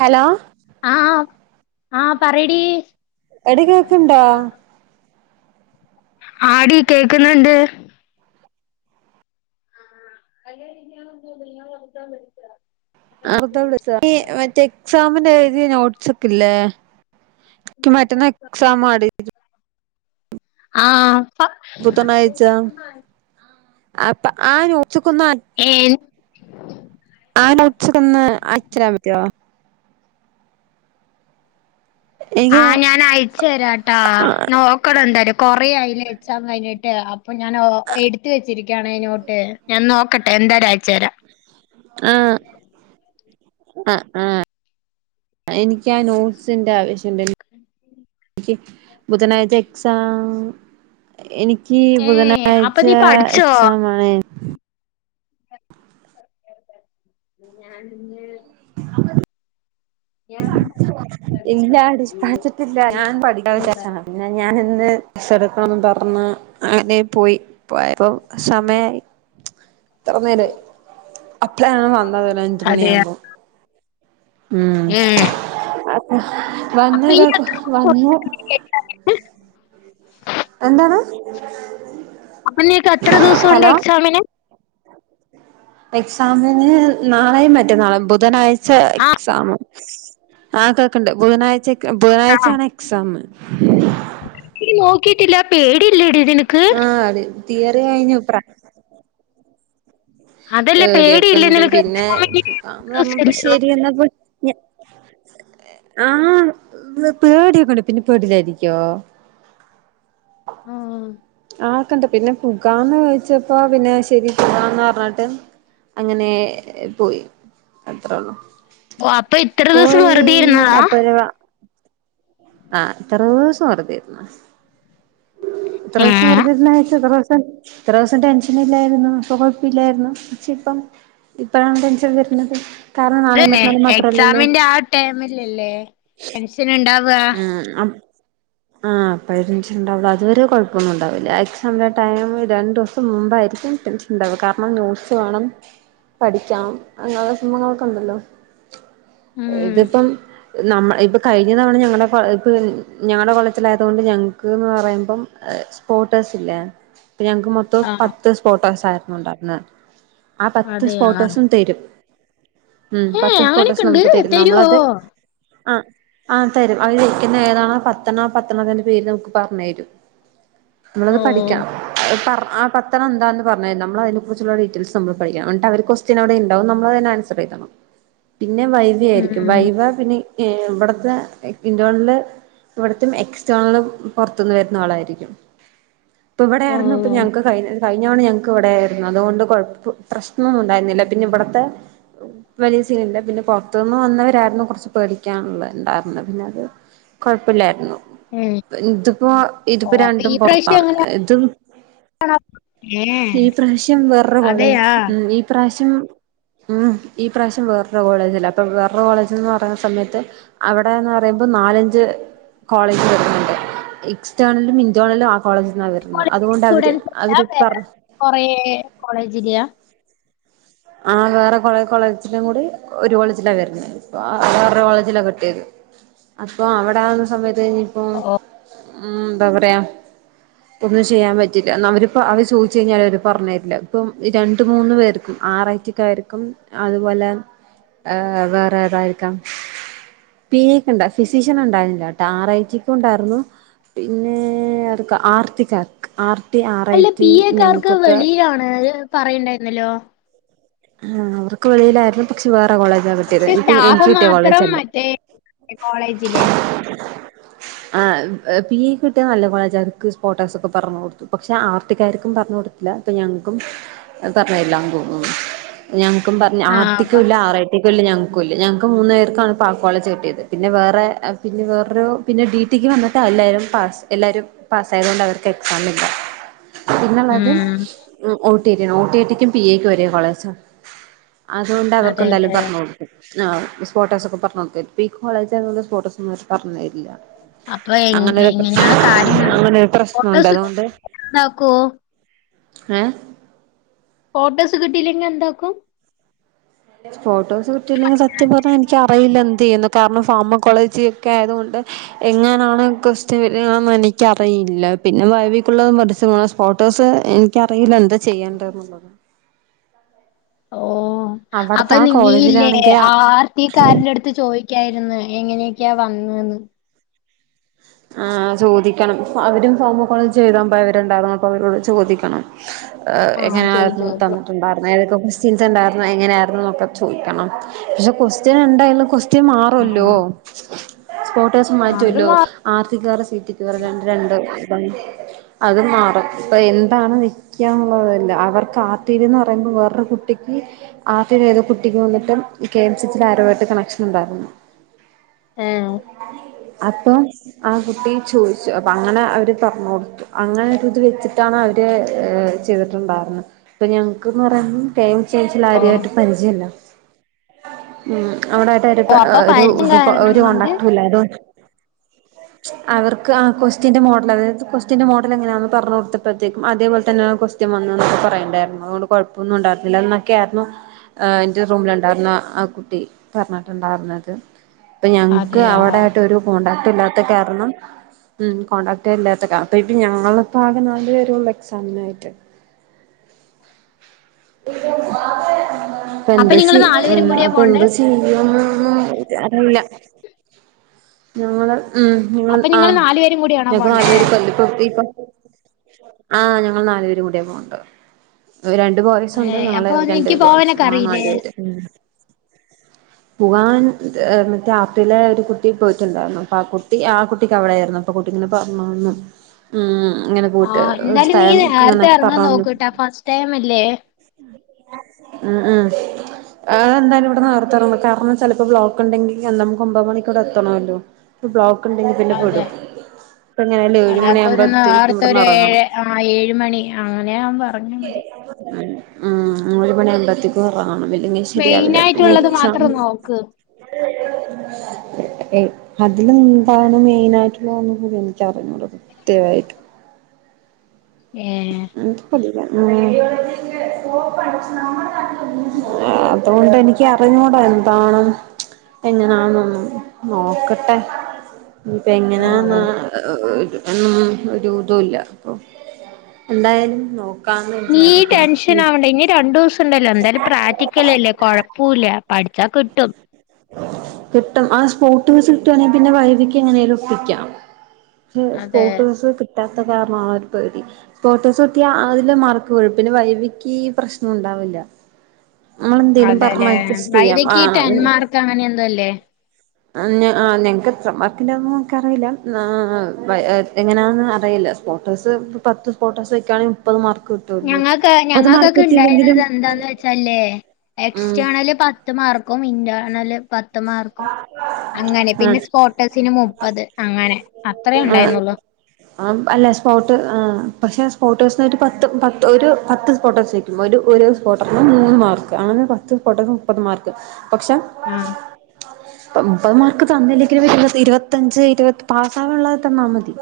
Hello ആഹ് ആഹ് പറെടി എടീ കേക്ക്ണ്ടോ? ആഹ് ടി കേക്ക്ന്ന്ണ്ട്. [unintelligible] നീ മറ്റേ എക്സാമിനെഴ്തിയ നോട്ട്സൊക്കെല്ലേ ഇക്കി മാറ്റെന്നാ എക്സാമാടി. ആഹ് ബുധനാഴ്ച അപ്പ ആ നോട്സൊക്കൊന്ന ഏൻ ആ നോട്ട്സൊക്കൊന്ന് അയച്ചെരാൻ പറ്റോ? എനിക്ക് ആഹ് ഞാനയച്ചെരാട്ടാ ആഹ് നോക്കണന്തായാലും കൊറെ ആയിലെ എക്സാം കഴിഞ്ഞിട്ട് അ അപ്പൊ ഞാനോ എട്ത്ത് വെച്ചിരിക്കയാണെ നോട്ട് ഞാൻ നോക്കട്ടെ എന്താലു അയച്ചെരാ. എഹ് അഹ് ആഹ് ഇൻക്കാ നോട്ട്സിന്റെ ആവശ്യണ്ടെയ്നി ഇൻക്കി ബുധനാഴ്ച എക്സാം എനിക്കീ ഏ അപ്പൊ ബുധനാഴ്ച നീ പഠിച്ചോ എക്സാമാണ്. ഞാനിന്ന് യമ്മോ ഇല്ലടി പഠിച്ചിട്ടില്ല ഞാൻ പഠിക്കാൻ വിചാര്ച്ച [unintelligible] ണ് പിന്നെ ഞാനിന്ന് സൊറൊക്കോന്നും പർഞ്ഞ് അങ്ങനെ പോയി പോയപ്പോ സമയായി ഇത്രനേര അപ്പഴാ ഞാൻ വന്നത് ഒരഞ്ച് അതെയ മണിയാവുമ്പോം. ഉം ഏ അപ്പം അപ്പൊ വന്നു ഇനി കാക്ക എത്ര വന്നു. എന്താണ് അപ്പം നിനക്ക് എത്ര ദിവസൂണ്ട് ഹലോ എക്സാമിന്? എക്സാമിന് നാളെ മറ്റന്നാളോ ബുധനാഴ് ച്ച എക്സാംമ് ആഹ് കേൾക്ക്‌ണ്ട് ബുധനാഴ്ചക്ക്‌ ആഹ് ബുധനാഴ്ച്ചേണ് എക്സാം നീ നോക്കിട്ടില്ല പേടിയില്ലെടി നിനക്ക്. ആഹ് ടീ തീയറി കഴിഞ്ഞു പ്രാ അതല്ല പേടിയില്ലേ പേട്യൊക്കെണ്ട് നിനക്ക് പിന്നെ ഞാ പർഞ്ഞപ്പോ എക്സാമിന് ശെരിയെന്നാ പ്പ [unintelligible] ആഹ് പേട്യൊക്കെണ്ട് പിന്നെ പേടില്ലായിരിക്കോ? ഉം ആ ഒക്കെണ്ട് പിന്നെ പുകാന്ന് ചോദിച്ചപ്പോ പിന്നെ ശെരി പുകാന്ന് പർഞ്ഞാട്ട് അങ്ങനെ പോയി അത്രൊള്ളൂ. ഓ അപ്പൊ ഇത്ര ദിവസം പോയി വെറുതെ ഇരുന്നതാ [unintelligible] വാ ആഹ് ഇത്രൂസം വെറ്തെയിര്ന്നു. ഇത്രൂസം ഏഹ് വെറ്തെ ഇരുന്ന് വെച്ച് എത്രൂസം. ഇത്രേസം ടെൻഷനില്ലായിരുന്നു അപ്പോ കൊഴപ്പില്ലായിര്ന്നു പക്ഷെ ഇപ്പം ഇപ്പഴാണ് ടെൻഷൻ വര്ന്നത്. അതെന്നെ എക്സാമിന്റെ ആ ടൈമിലല്ലേ ടെൻഷന്ണ്ടാ ഉം അ ആ അപ്പോഴച്ചിട്ടുണ്ടാവുള്ളൂ അതുവരെ കുഴപ്പമൊന്നും ഉണ്ടാവില്ല എക്സാമൻ്റെ ടൈം രണ്ട് ദിവസം മുമ്പായിരിക്കും ചിന്ത കാരണം ന്യൂസ് വേണം പഠിക്കാം അങ്ങനെയുള്ള സിഹങ്ങളൊക്കെ ഉണ്ടല്ലോ ഉം ഇതിപ്പം ന ഇപ്പ കഴിഞ്ഞ തവണ ഞങ്ങ ഞ ഇപ്പ ഞങ്ങളുടെ കൊളത്തിലായത കൊൊണ്ട് ഞങ്ങക്ക്ന്ന് പറയുമ്പം സ്പോർട്ടേസ് ഇല്ലേ പിന്നെ ഞങ്ങൾക്ക് മ ആ പത്ത് സോട്ടോസ ആരുന്നുണ്ടായിരുന്നത് ആ പത്ത് അതെയാ സോട്ടോസും തരും ഉം ഏഹ് പത്ത് അങ്ങനെയൊക്കെ ഫോട്ടോസ് ഉണ്ട് നമുക്ക് തരുന്നു തരുവോ നമ്മളത് ആ ആ തരം അത് വക്കുന്ന ഏതാണോ പത്തണ പത്തണത്തിന്റെ പേര് നമുക്ക് പറഞ്ഞു തരും നമ്മളത് ഓ പഠിക്കണം ആ പത്തം എന്താണന്ന് പറഞ്ഞത് നമ്മള അതിനെ കുറിച്ചുള്ള ഡീറ്റെയിൽസ് നമ്മൾ പഠിക്കണം എന്നി് അവർ പിന്നെ അവിടെ ഉണ്ടാവാം നമ്മൾ? തന്നെ ആായിരിക്കും ഉം വൈവ പിന്നെ ഇവിടത്തെ ഇന്റേർണല് ഇവിടത്തെും എക്സ്റ്റേണല് പുറത്തുന്ന് വരുന്ന ആളായിരിക്കും ഇപ്പ ഓ ഇവിടൊയിരുന്നു ഇപ്പൾ ഞങ്ങൾക്ക് കഴ കഴിഞ്ഞാണ് ഞങ്ങക്ക് ഇവിടെയായിരുന്നു അതുകൊണ്ട് കൊഴ പ്രശ്നം ഒന്നും ഉണ്ടായിരുന്നില്ല പിന്നെ ഇവിടത്തെ വലി സീലില്ല പിന്നെ പുറത്തുനിന്ന് വന്നവരായിരുന്നു കൊറച്ച് പേടിക്കാനുള്ളത് ഇണ്ടായിരുന്നു പിന്നെ അത് കൊഴപ്പില്ലായിരുന്നു ഏഹ് ഇതിപ്പോ ഓ ഇതിപ്പോ രണ്ടും പൊറത്താണ് ഇതും ആ ഈ പ്രാവശ്യം വേറരു കോള ഉ ഈ പ്രാവശ്യം ഉം ഈ പ്രാവശ്യം വേറൊരു കോളേജ്ല്ല അപ്പൊ വേറൊരു കോളേജ് എന്ന് പറയുന്ന സമയത്ത് അവിടെന്ന് പറയുമ്പോ നാലഞ്ച് കോളേജ് വരുന്നുണ്ട് റ്റേണലും ഇന്റർണലും ആ കോളേജിൽന്നാണ് വരുന്നത് അതുകൊണ്ട് അവര് അവര് പറ കൊറ കോളേജില്ല ആ വേറെള കോളേജിലും കൂടി ഒരു കോളേജിലാ വരുന്ന അവരുടെ കോളേജില കിട്ടിയത് അപ്പൊ അവിടെ ആവുന്ന സമയത്ത് കഴിഞ്ഞ ഇപ്പോൊ ഓ ഉം എന്താ പറ പറയാ ഒന്നും ചെയ്യാൻ പറ്റില്ല എന്ന അവർപ്പ അവർ ചോദിച്ചു കഴിഞ്ഞാൽ അവർ പറഞ്ഞു തരില്ല ഇപ്പം രണ്ട് മൂന്ന് പേർക്കും ആററ്റക്കായിരിക്കും അതുപോലെ വേറെ ഏതായിരിക്കാം പി എക്ക ഉണ്ട ഫിസിഷ്യൻ ഉണ്ടായിരുന്നോട്ട് ആർ ഐറ്റിക്ക് ഉണ്ടായിരുന്നു പിന്നെ അതൊക്കെ ആർത്തി കക്ക് ആർത്തി ആറ ഐറ്റ ഞങ്ങൾക്കൊക്കെ [unintelligible] പറയുണ്ടായിരുന്നല്ലോ ആ അവർക്ക് വളയിലായിരുന്നു പക്ഷെ വേറെ കോളേജ കിട്ടിയത് പക്ഷെ ഇപ്പൊ സ്റ്റാഫ് എനിക്ക് കിട്ടിയ മാത്രം കോളേജല്ല മറ്റേ കോളേജിലെ പി എ കിട്ടിയൽ നല്ല കോളേജാർക്ക് സ്പോട്ടാക്സക്കെ പറഞ്ഞഞ് കൊടുത്തു പക്ഷെ ആർട്ടിക്കാർക്കും പറഞ്ഞഞ് കൊടുത്തു അപ്പ ഞങ്ങൾക്കും പറഞ്ഞ എല്ലാം ത ഞങ്ങൾക്കും പറഞ്ഞ ആഹ് അപ്പ ആർട്ടക്കല്ല ആറായി കുട്ടിക്കല്ല ഞങ്ങൾക്കല്ല ഞങ്ങക്ക് മൂന്ന് പേർക്കാണ് പാക്കോള കെട്ടിയത് പിന്നെ വേറെ പിന്നെ വേറൊരു പിന്നെ ഡി റ്റിക്ക് വന്നിട്ട് എല്ലാവരും പാസ് എല്ലാവരും പാസ്സയത കൊൊണ്ട് അവർക്ക് എക്സാാം ഇില്ല പിന്നുള്ളത് ഉം ടി റ്റക്കും പി എക്ക് വരിയ കോളേജാണ് അതുകൊണ്ട് അവർക്ക എന്താലും അതെല്ലേ പറഞ്ഞുള്ളും ആഹ് സ്പോർട്ടസ ഒക്കെ പറഞ്ഞത്ത ഈ കോളേജ് സ്പോട്ടസ്ന്ന പറഞ്ഞ തരില്ല അപ്പൊ എങ് അങ്ങനെരു പ്രശ്ന എങ്ങനെയാണ് കാര്യങ്ങള് അങ്ങനെരു പ്രശ്നം? ഉണ്ട് ഫോട്ടോസ് അതുകൊണ്ട് എന്താക്കോ ഏഹ് ഫോട്ടോസ് കിട്ടിയില്ലെങ്കിൽ എന്താക്കും ഫോട്ടോസ് കിട്ടിയില്ലെങ്കിൽ സത്യം പറഞ്ഞ എനിക്ക അറിയില്ല എന്ത് ഒക്ക കാരണം ഫാർമകോളേജി ഒക്കെ ആയതുകൊണ്ട് എങ്ങനാണ് ക്രിസ്റ്റന്ന് എനക്ക്റിയില്ല പിന്നെ വൈബിക്കുള്ളതും പരസ്യ ഫോട്ടോസ് എനിക്കറിയില്ല എന്താ ചെയ്യേണ്ട എന്നുള്ളത് ഓഹ് അവിടുത്തെ അപ്പൊ ആ നീ ഇല്ലേ കോളേജിലാണെങ്കിൽ ആർത്തിക്കാരന്റെ അടുത്ത് ചോയി ക്കായിരുന്നു എങ്ങനെയൊക്കെയാ വന്ന്ന്ന് ആ ചോദിക്കണം അവരും [unintelligible] അവരോട് ചോദിക്കണം ആഹ് എങ്ങനാ ചോദിച്ചോക്ക് തന്നിട്ടുണ്ടായിരുന്നേ ഏതൊക്കെ ചിന്ത ഇണ്ടായിരുന്നു എങ്ങനെയായിരുന്നു എന്നൊക്കെ ചോദിക്കണം പക്ഷെ ക്വസ്റ്റ്യൻ എന്തായാലും ക്വസ്റ്റ്യൻ മാറല്ലോ ആഹ് ഫോട്ടോസും അത് മാറ്റുവല്ലോ മാ ആർസിക്കാർടെ സീറ്റ് ഇത് പോലെ രണ്ട് രണ്ട് വർഷം അത് മാറും ഇപ്പ എന്താണ് ന്നുള്ളതല്ല അവർ [unintelligible] പറയുമ്പോ വേറൊരു കുട്ടിക്ക് ആദ്യം ഏതോ കുട്ടിക്ക് വന്നിട്ട് കെ എം സി ൽ ആരോ ആയിട്ട് കണക്ഷൻ ഉണ്ടായിരുന്നു ഏഹ് അപ്പം ആ കുട്ടി ചോദിച്ചു അപ്പ അങ്ങനെ അവര് പറഞ്ഞു കൊടുത്തു അങ്ങനെ ഒരു ഇത് വെച്ചിട്ടാണ് അവര് ഏഹ് ചെയ്തിട്ടുണ്ടായിരുന്നെ ഇപ്പൊ ഞങ്ങക്ക്ന്ന് പറഞ്ഞാ ടൈം ചേഞ്ചിൽ ഓഹ് ആരായിട്ട് പരിചയല്ല അവിടെ ആരെ ഒരു ഓഹ് അപ്പൊ ഒരു പരിചയം കാരണം ഒരു കൊണ്ട് കോണ്ടാക്ടുല്ല അത്കൊ അവർക്ക് ആ കൊസ്റ്റ്യന്റെ മോഡൽ അതായത് ക്വസ്റ്റ്യന്റെ മോഡൽ എങ്ങനെയാന്ന് പറഞ്ഞ് കൊടുത്തപ്പഴ്ത്തേക്കും അതേപോലെ തന്നെയാണ് സ്റ്റ സത്യമെന്ന് പറയണ്ടായിരുന്നു അതുകൊണ്ട് കുഴപ്പൊന്നും ഉണ്ടായിരുന്നില്ല എന്നൊക്കെ ആയിരുന്നു എന്റെ റൂമിലുണ്ടായിരുന്ന ആ കുട്ടി പറഞ്ഞിട്ടുണ്ടായിരുന്നത് ഇപ്പൊ ഞങ്ങക്ക് അതെയാ അവിടായിട്ട് ഒരു കോണ്ടാക്റ്റും ഇല്ലാത്ത കാരണം ഉം കോൺടാക്റ്റ് ഇല്ലാത്തക്കെ അപ്പൊ ഇപ്പ ഞങ്ങളിപ്പ ആകെ നാല് പേരൊള്ളു എക്സാമിനായിട്ട് [inaudible] അപ്പൊ എന്താ നിങ്ങള് ചെ നാലുപേരും കൂടിയാ അപ്പൊ പോണ്ടേ എന്താ ചെയ്യാ ചെയ്യാ അറീല ഞങ്ങള് ഉം നിങ്ങള് അപ്പൊ ആ നാലുപേരും കൂടിയാണോ ഞങ്ങൾക്ക് നാല് പോണ്ടേ പേര് കൊല്ലം ഇപ്പൊ ഇപ്പൊ ആ ഞങ്ങള് നാലു പേരും കൂടെ പോകണ്ടെ രണ്ട് ബോയ്സുണ്ട് ഏഹ് ഞങ്ങള് അപ്പൊ രണ്ട് നിക്ക് ഗേൾസും പോവാനൊക്കെ ആകെ അറിയില്ലേ നാല് പേര് പോവാൻ മറ്റേ ആപ്രിലെ ഒരു കുട്ടി പോയിട്ടുണ്ടായിരുന്നോ പ്പ ആ കുട്ടി ആ കുട്ടിക്ക് അവിടെയായിരുന്നു അപ്പൊ കുട്ടിക്കിങ്ങനെ [unintelligible] ഉം ഇങ്ങനെ പോയിട്ട് ആഹ് എന്തായാലും നീ സ്ഥലം അങ്ങനെ നേരത്തെ എറങ്ങാൻ പറഞ്ഞന്ന് നോക്ക്ട്ടാ ഫസ്റ്റ് ടൈം ഇല്ലേ ഉം ഉം ആ എന്തായാലും ഇവിടെ നേർത്തെ എറങ്ങണം കാരണം ചിലപ്പോ ബ്ലോക്ക് ഇണ്ടെങ്കിൽ ആ നമുക്ക് ഒമ്പത് മണിക്ക് ഇവടെ എത്തണല്ലോ ബ്ലോക്ക് ഇണ്ടെങ്കി പിന്നെ പെടും ഇപ്പ എങ്ങനെയാലും ഏഴ് അതി അപ്പൊ മണിയാകുമ്പോഴത്തേക്കും ഒരുനേരത്തെ ഇവിടുന്ന് ഒരു ഏഴ് ഇറങ്ങണം ആ ഏഴ്മണി അങ്ങനെ പറഞ്ഞാൽ മതി ഉം ഒരു മണിയാവുമ്പത്തേക്കും ഉറങ്ങണം അല്ലെങ്കിൽ ശരിയാവില്ല പിന്നെ മെയിനായിട്ടുള്ളത് എക്സാം മാത്രം നോക്ക് അതിലെന്താണ് മെയിനായിട്ടുള്ളതൊന്നും എനിക്കറിഞ്ഞുട സത്യവായിട്ടും ഏഹ് [inaudible] അതുകൊണ്ട് എനിക്ക് അറിഞ്ഞൂടാ എന്താണ് എങ്ങനാന്നൊന്നും നോക്കട്ടെ ഇപ്പ ഓഹ് എങ്ങനാന്ന് ഓഹ് ഒന്നും ഒരുതുംല്ല അപ്പൊ എന്തായാലും നോ നീ ടെൻഷനാവണ്ട ഇനി രണ്ടു ദിവസണ്ടല്ലോ എന്തായാലും പ്രാക്ടിക്കലല്ലേ കുഴപ്പൂല്ല പഠിച്ചാ കിട്ടും കിട്ടും ആ സ്പോട്ടി വെച്ച് കിട്ടാണെങ്കി പിന്നെ വൈവക്ക് എങ്ങനേലും ഒപ്പിക്കാം പക്ഷെ അതെ സ്പോട്ട് വേസ് കിട്ടാത്ത കാരണാണ് ഒരു പേടി ഫോട്ടോസുത്തിയാ അതില് മാറി പിന്നെ വൈവിക്കീ പ്രശ്നം ഇണ്ടാവില്ല നമ്മളെന്തേലും പറഞ്ഞ് അതെല്ലേ അഡ്ജസ്റ്റ് ചെയ്യാം വൈവയ്ക്ക് ടെൻ ആഹ് മാർക്ക് അങ്ങനെ എന്തോ അല്ലേ ആ ഞങ്ങക്ക് എത്ര മാർക്കിൻ്റെ ആണെന്ന് എൻക് അറിയില്ല എങ്ങനാന്ന് അറിയില്ല ഫോട്ടോസ് പത്ത് ഫോട്ടോസ് വെക്കാണെങ്കിൽ മുപ്പത് മാർക്ക് കിട്ടും. ഞങ്ങൾക്ക് ഞങ്ങൾക്കൊക്കെ ഉണ്ടായിരുന്നത് എന്താന്ന് വെച്ചല്ലേ ഉം എക്സ്റ്റ്ണല് പ പത്ത് മാർക്കും ഇന്റേണല് പ അങ്ങനെ ആഹ് പിന്നെ സ്പോട്ടസിന് മുപ്പത് അങ്ങനെ അത്രയേ ഉണ്ടായിരുന്നുള്ളു. ആ അല്ല സ്പോട്ട് പക്ഷെ സ്പോട്ട് സിന് ഒരു പത്ത് പത്ത് ഒരു പത്ത് സ്പോട്ട്സ്. ഒരു ഒരു സ്പോട്ടറിന് മൂന്ന് മാർക്ക് അങ്ങനെ പത്ത് സ്പോട്ടറിന് മുപ്പത് മാർക്ക് പക്ഷെ ആഹ്. മുപ്പത് മാർക്ക് തന്നില്ലെങ്കില ഇരുപത്തഞ്ച് ഇരുപത്തി പാസ്സവാനള്ളത് തന്നാൽ മതി.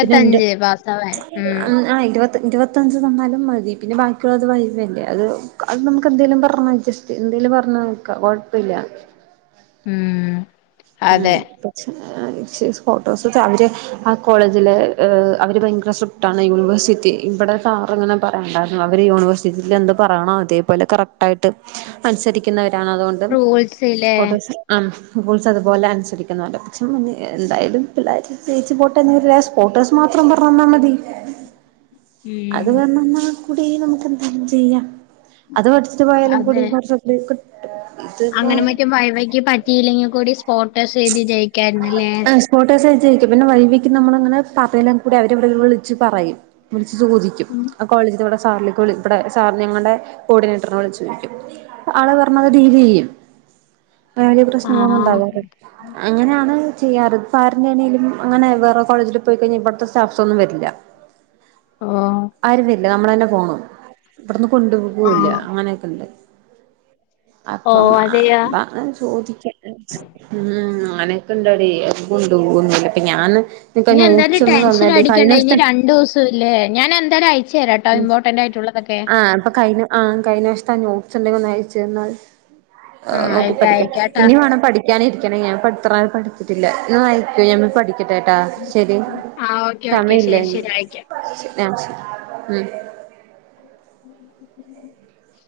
പിന്നെ എന്റെ പാസ്സാവാൻ ഉം ആ ഇരുപത്തി പരുപത്തഞ്ച് തന്നാലും മതി പിന്നെ ബാക്കിയുള്ളത് വൈവല്ലേ അത് അത് നമുക്ക്ന്തെലും പറഞ്ഞ എന്തേലും പറഞ് നോക്കാ കുഴപ്പമില്ല. ഉം ഉം അതെ ഫോട്ടോസ് അവര് ആ കോളേജില് അവര് ഭയങ്കര ട്ടാണ് യൂണിവേഴ്സിറ്റി ഇവിടെ സാർ ഇങ്ങനെ പറയാനണ്ടായിരുന്നു അവര് യൂണിവേഴ്സിറ്റിയി എന്ത് പറയണോ ഇതേപോലെ കറക്റ്റ്. ആയിട്ട് അനുസരിക്കുന്നവരാണ് അതുകൊണ്ട് റൂൾസിലെ അ അതുപോലെ അനുസരിക്കുന്ന പോലണ്ട് പക്ഷെ എന്തായാലും പിള്ളേര് ജേച്ച് പോട്ട് എന്ന ഫോട്ടോസ് മാത്രം പറഞ്ഞന്നാൽ മതി. അത് ഉം പറഞ്ഞന്നാ കൂടി നമുക്ക് എന്തേലും ചെയ്യാം. അത് പഠിച്ചിട് പോയാലും കൂടി അതെ വർഷത്തില്ക്ക് അങ്ങനെ മറ്റും വൈവൈക്ക് പറ്റിയില്ലെങ്കി കൂടി സ്പോർട്ടസ് എഴുതി ജയിക്കാാരുന്നല്ലേ. ഫോട്ടോസ് അയച്ചിരിക്കും പിന്നെ വൈവിക്ക് നമ്മളിങ്ങനെ പറയലും കൂടി അവരെവിടെ വിളച്ച് പറയും വിളിച്ചു ചോദിക്കും. കോളേജിൽ ഇവിടെ സാറിലേക്ക് ഇവിടെ സാറി ഞങ്ങളുടെ കോർഡിനേറ്ററിനെ വിളിച്ചോദിക്കും. ആള് പറഞ്ഞത് ഡീല് ചെയ്യും വലിയ പ്രശ്നങ്ങളൊന്നും ആഹ് ഉണ്ടാവാതെ അങ്ങനെയാണ് ചെയ്യാറ് സാറിന്റെറെ ആണെങ്കിലും അങ്ങനെ വേറെ കോളജിൽ പോയിക്കഴിഞ്ഞാൽ ഇവിടുത്തെ സ്റ്റാഫ്സ് ഒന്നും വരില്ല. ഓഹ് ആരുന്നില്ല നമ്മളന്നെ പോണം. ഇവിടന്ന് കൊണ്ട് പോവില്ല ആഹ് അങ്ങനെയൊക്കെ ഇണ്ട്. അപ്പം ഓഹ് അതെയാ അതാണ് ചോദിക്കൻ. ഉം അങ്ങനൊക്കെ ഇണ്ടടി കൊണ്ടോകൊന്നില്ല ഇപ്പ ഞാന്. നീ എന്തായാലും ടെൻഷൻ അടിക്കണ്ട ഇനി രണ്ടു ദിവസം ഇല്ലേ ഞാൻ എന്തായാലും അയച്ച. അയച്ചേരാ കേട്ടോ ഇമ്പോർട്ടന്റ് ആയിട്ടുള്ളതൊക്കെ. ആപ്പൊ കഴിഞ്ഞു. ആ കഴിഞ്ഞ വർഷത്ത ആ നോട്സ് ഉണ്ടെങ്കിൽ ഒന്ന അയച്ചു എന്നാൽ ആഹ് നോക്കി അയക്കാം പഠിക്കാം അയക്കാട്ടാ ഇനി വേണം പഠി ക്കാൻ ഇരിക്കണ ഞാൻ ഇത്ര പഠത്തിട്ടില്ല. ശരി പഠിക്കട്ടെട്ടാ ശരി ആഹ് ഓക്കെ ഓക്കെ സമയല്ല ശരി ഇനി. ശരി അയക്കാം ആ ശരി ഉം. ഉ